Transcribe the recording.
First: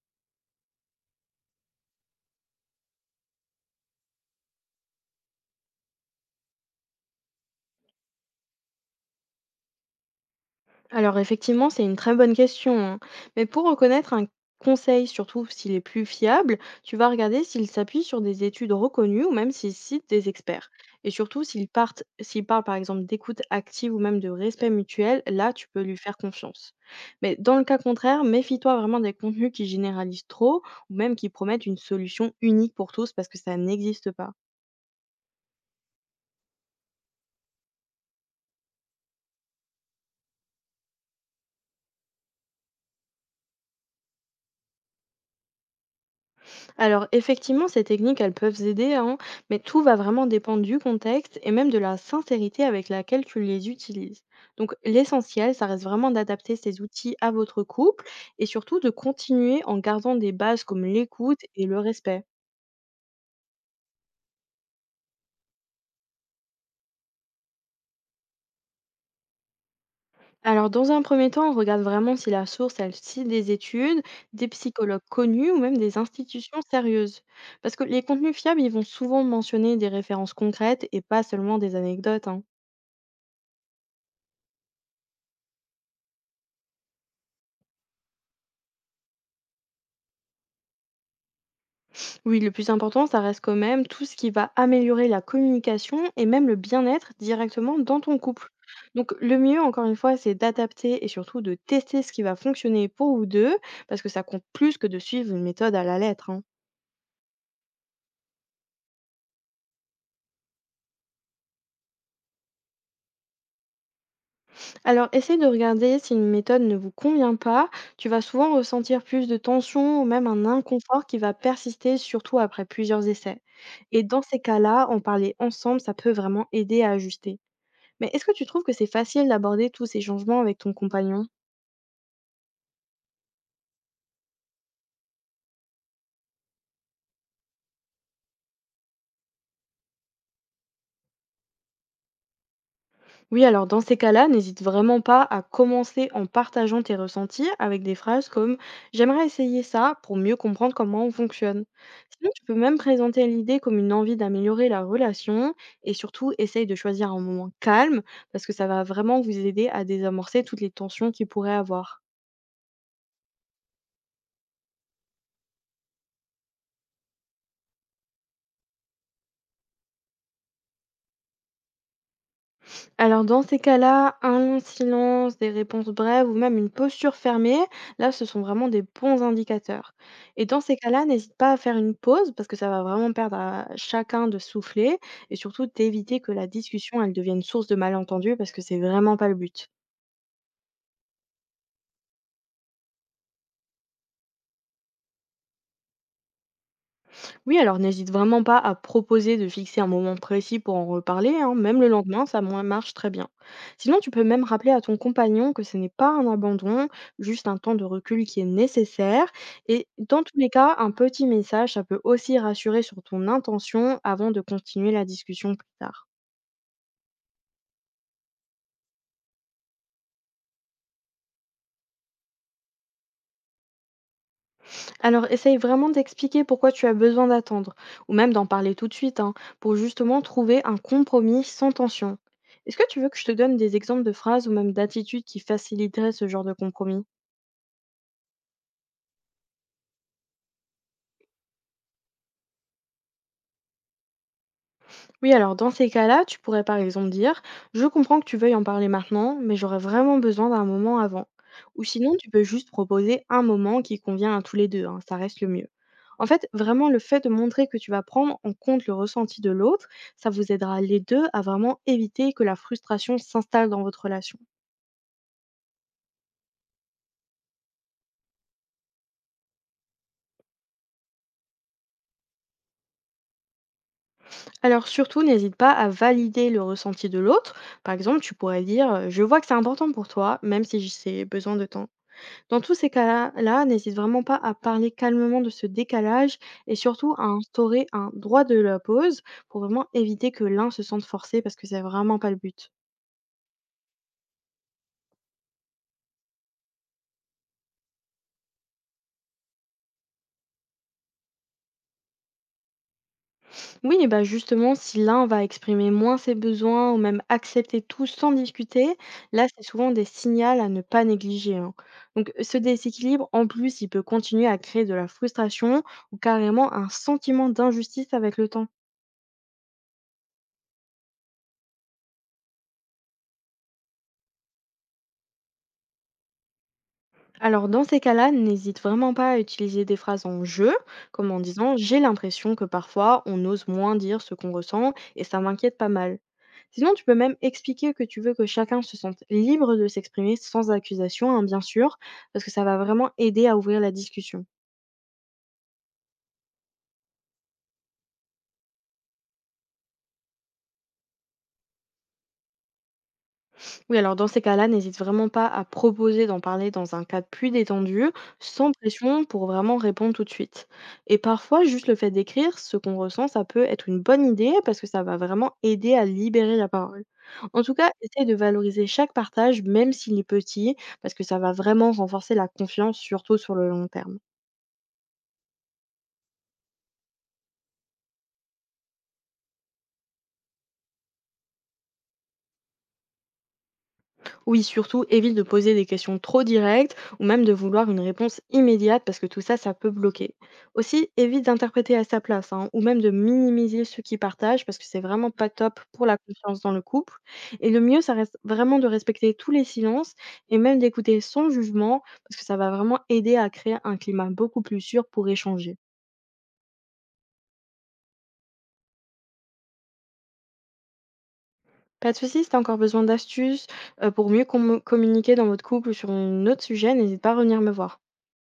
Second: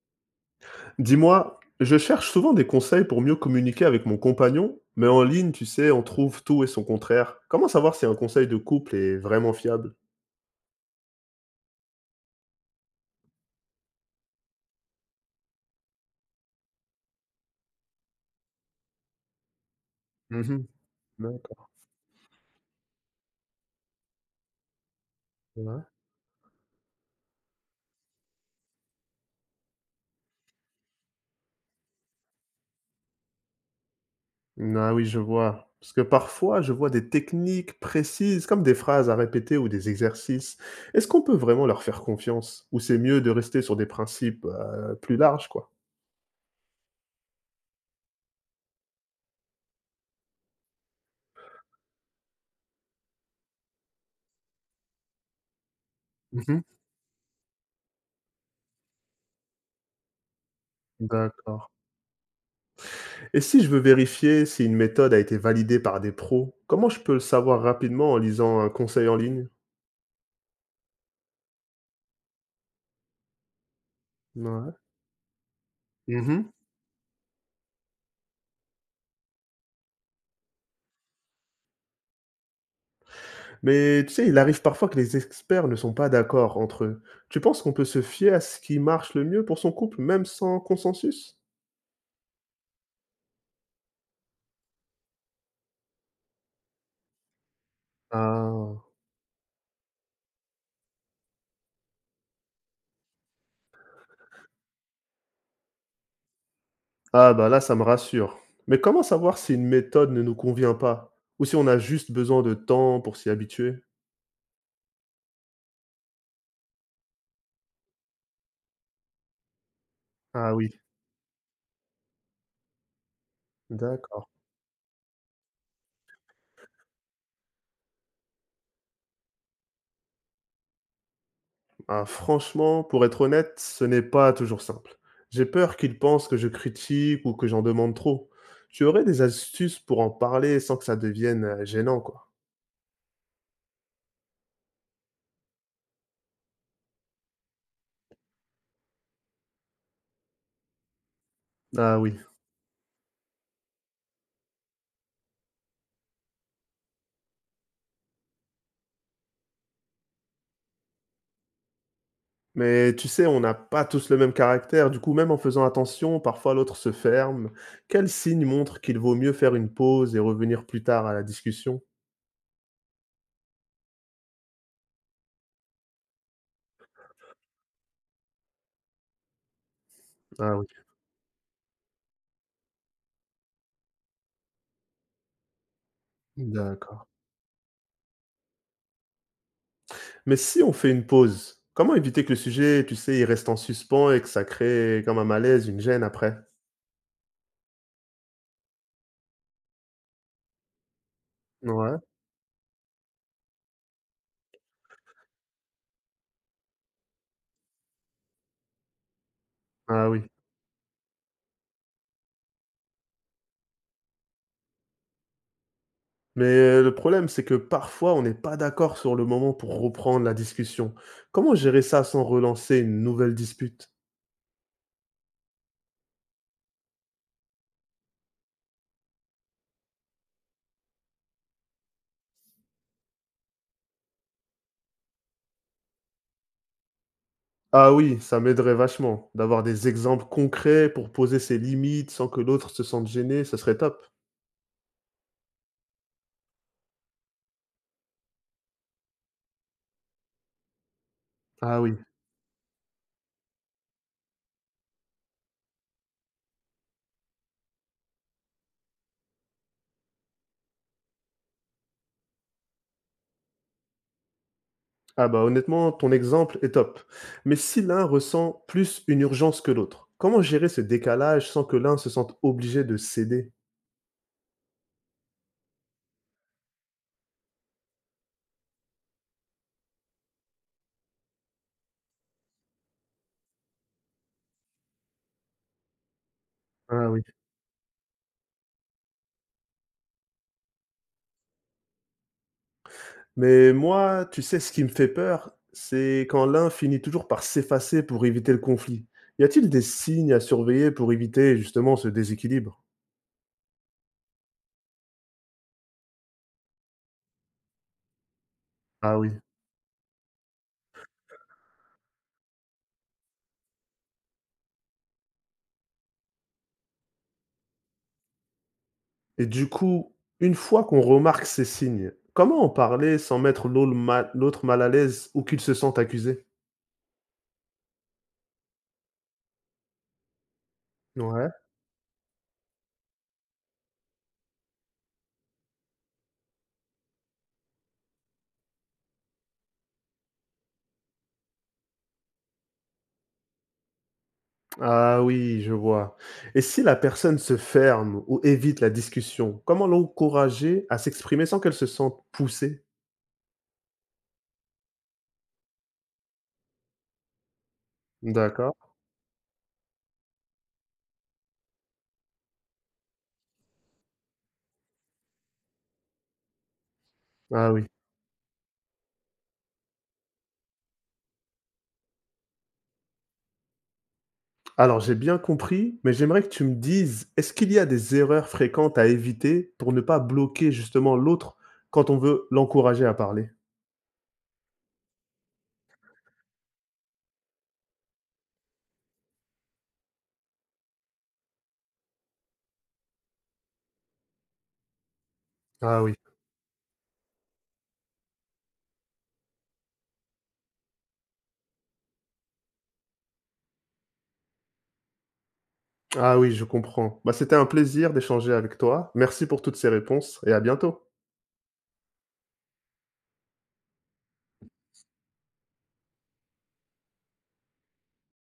Dis-moi, je cherche souvent des conseils pour mieux communiquer avec mon compagnon, mais en ligne, tu sais, on trouve tout et son contraire. Comment savoir si un conseil de couple est vraiment fiable? Alors effectivement, c'est une très bonne question, hein. Mais pour reconnaître un conseil, surtout s'il est plus fiable, tu vas regarder s'il s'appuie sur des études reconnues ou même s'il cite des Mhm, experts. Et surtout d'accord. S'il parle par exemple d'écoute active ou même de respect mutuel, là tu peux Ouais. lui faire confiance. Mais dans le cas contraire, méfie-toi vraiment des contenus qui généralisent trop ou même qui promettent une solution unique pour tous parce que ça n'existe pas. Ah oui, je vois. Parce que parfois, je vois des techniques précises, comme des phrases à répéter ou des exercices. Est-ce qu'on peut vraiment leur faire confiance? Ou c'est mieux de rester sur des principes plus larges, quoi? Alors effectivement, ces techniques, elles peuvent aider, hein, mais tout va vraiment dépendre du contexte et même de la sincérité avec laquelle tu les utilises. Donc l'essentiel, ça reste vraiment d'adapter Mhm, ces outils à votre couple et surtout de continuer en gardant des bases comme l'écoute et d'accord. le respect. Et si je veux vérifier si une méthode a été validée par des pros, comment je peux le savoir rapidement en lisant un conseil en ligne? Alors dans un premier temps, on regarde vraiment si la source, elle cite des études, des Mouais. psychologues connus ou même des Mmh. institutions sérieuses. Parce que les contenus fiables, ils vont souvent mentionner des références concrètes et pas seulement des anecdotes, hein. Mais tu sais, il arrive parfois que les experts ne sont pas d'accord entre eux. Tu penses qu'on peut se fier à ce qui marche le mieux pour son couple, même sans consensus? Oui, le plus important, ça reste quand même tout ce qui va améliorer la communication et même le bien-être directement dans ton couple. Ah. Donc le mieux, encore une fois, c'est d'adapter et surtout de tester ce qui va fonctionner pour vous deux, parce que ça compte plus que de suivre une méthode à la lettre, hein. Ah bah là, ça me rassure. Mais comment savoir si une méthode ne nous convient pas? Ou si on a juste besoin de temps pour s'y habituer? Alors essaye de regarder si une méthode ne vous convient pas, tu vas souvent ressentir plus de tension ou même un Ah oui, inconfort qui va persister, surtout après plusieurs essais. Et dans d'accord. ces cas-là, en parler ensemble, ça peut vraiment aider à ajuster. Mais est-ce que tu trouves que c'est facile d'aborder tous ces changements avec ton compagnon? Ah, franchement, pour être honnête, ce n'est pas toujours simple. J'ai peur qu'ils pensent que je critique ou que j'en demande trop. Tu aurais des astuces pour en parler sans que ça devienne, gênant, quoi? Oui, alors dans ces cas-là, n'hésite vraiment pas à commencer en partageant tes ressentis avec des phrases comme J'aimerais essayer ça pour mieux comprendre comment on fonctionne. Ah oui. Sinon, tu peux même présenter l'idée comme une envie d'améliorer la relation et surtout essaye de choisir un moment calme parce que ça va vraiment vous aider à désamorcer toutes les tensions qu'il pourrait avoir. Mais tu sais, on n'a pas tous le même caractère, du coup, même en faisant attention, parfois l'autre se ferme. Quel signe montre qu'il vaut mieux faire une pause et revenir plus tard à la discussion? Alors dans ces cas-là, un long silence, des réponses brèves ou même une posture fermée, là ce sont vraiment des bons indicateurs. Et Ah dans oui, ces cas-là, n'hésite pas à faire une pause parce que ça va vraiment perdre à chacun de souffler et surtout d'éviter que la discussion d'accord. elle devienne source de malentendus parce que c'est vraiment pas le but. Mais si on fait une pause, comment éviter que le sujet, tu sais, il reste en suspens et que ça crée comme un malaise, une gêne après? Oui, alors n'hésite vraiment pas à proposer de fixer un moment précis pour en reparler, hein, même le Ouais, lendemain, marche très bien. Sinon, tu peux même rappeler à ton compagnon que ce n'est pas un abandon, juste un temps de recul qui est nécessaire. Et ah oui. dans tous les cas, un petit message, ça peut aussi rassurer sur ton intention avant de continuer la discussion plus tard. Mais le problème, c'est que parfois, on n'est pas d'accord sur le moment pour reprendre la discussion. Comment gérer ça sans relancer une nouvelle dispute? Alors, essaye vraiment d'expliquer pourquoi tu as besoin d'attendre, ou même d'en parler tout de suite, hein, pour justement trouver un compromis sans tension. Est-ce que tu veux que je te donne des exemples de phrases ou même d'attitudes qui faciliteraient ce genre de compromis? Ah oui, ça m'aiderait vachement d'avoir des exemples concrets pour poser ses limites sans que l'autre se sente gêné, ce serait top. Oui, alors dans ces cas-là, tu pourrais par exemple dire, je comprends que tu veuilles en parler maintenant, mais j'aurais vraiment besoin d'un moment avant. Ah Ou oui. sinon, tu peux juste proposer un moment qui convient à tous les deux, hein, ça reste le mieux. En fait, vraiment, le fait de montrer que tu vas prendre en compte le ressenti de l'autre, ça vous aidera les deux à vraiment éviter que la frustration s'installe dans votre relation. Ah bah honnêtement, ton exemple est top. Mais si l'un ressent plus une urgence que l'autre, comment gérer ce décalage sans que l'un se sente obligé de céder? Alors surtout, n'hésite pas à valider le ressenti de l'autre. Par exemple, tu pourrais dire, je vois que c'est important pour toi, même si j'ai besoin de temps. Dans tous ces cas-là, n'hésite vraiment pas à parler calmement de ce décalage et Ah surtout oui. à instaurer un droit de la pause pour vraiment éviter que l'un se sente forcé parce que c'est vraiment pas le but. Mais moi, tu sais, ce qui me fait peur, c'est quand l'un finit toujours par s'effacer pour éviter le conflit. Y a-t-il des signes à surveiller pour éviter justement ce déséquilibre? Oui, et bah justement, si l'un va exprimer moins ses besoins ou même accepter tout sans discuter, Ah oui. là, c'est souvent des signaux à ne pas négliger, hein. Donc ce déséquilibre, en plus, il peut continuer à créer de la frustration ou carrément un sentiment d'injustice avec le temps. Et du coup, une fois qu'on remarque ces signes, comment en parler sans mettre l'au le ma l'autre mal à l'aise ou qu'il se sente accusé? Alors dans ces cas-là, n'hésite vraiment pas à utiliser des phrases en jeu, comme en Ouais. disant «j'ai l'impression que parfois on ose moins dire ce qu'on ressent et ça m'inquiète pas mal». Sinon, tu peux même expliquer que tu veux que chacun se sente libre de s'exprimer sans accusation, hein, bien sûr, parce que ça va vraiment aider à ouvrir la discussion. Ah oui, je vois. Et si la personne se ferme ou évite la discussion, comment l'encourager à s'exprimer sans qu'elle se sente poussée? Oui, alors dans ces cas-là, n'hésite vraiment pas à proposer d'en parler dans un cadre plus détendu, sans D'accord. pression pour vraiment répondre tout de suite. Et parfois, juste le fait d'écrire ce qu'on ressent, ça peut être une bonne idée parce que ça va vraiment aider à libérer la parole. En Ah tout oui. cas, essaye de valoriser chaque partage, même s'il est petit, parce que ça va vraiment renforcer la confiance, surtout sur le long terme. Alors j'ai bien compris, mais j'aimerais que tu me dises, est-ce qu'il y a des erreurs fréquentes à éviter pour ne pas bloquer justement l'autre quand on veut l'encourager à parler? Oui, surtout, évite de poser des questions trop directes ou même de vouloir une réponse immédiate parce que tout ça, ça peut bloquer. Aussi, évite d'interpréter à sa place hein, ou même de minimiser ceux qui partagent parce que c'est vraiment pas top Ah pour oui. la confiance dans le couple. Et le mieux, ça reste vraiment de respecter tous les silences et même d'écouter sans jugement parce que ça va vraiment aider à créer un climat beaucoup plus sûr pour échanger. Ah oui, je comprends. Bah, c'était un plaisir d'échanger avec toi. Merci pour toutes ces réponses et à bientôt. Pas de soucis, si t'as encore besoin d'astuces pour mieux communiquer dans votre couple ou sur un autre sujet, n'hésite pas à revenir me voir.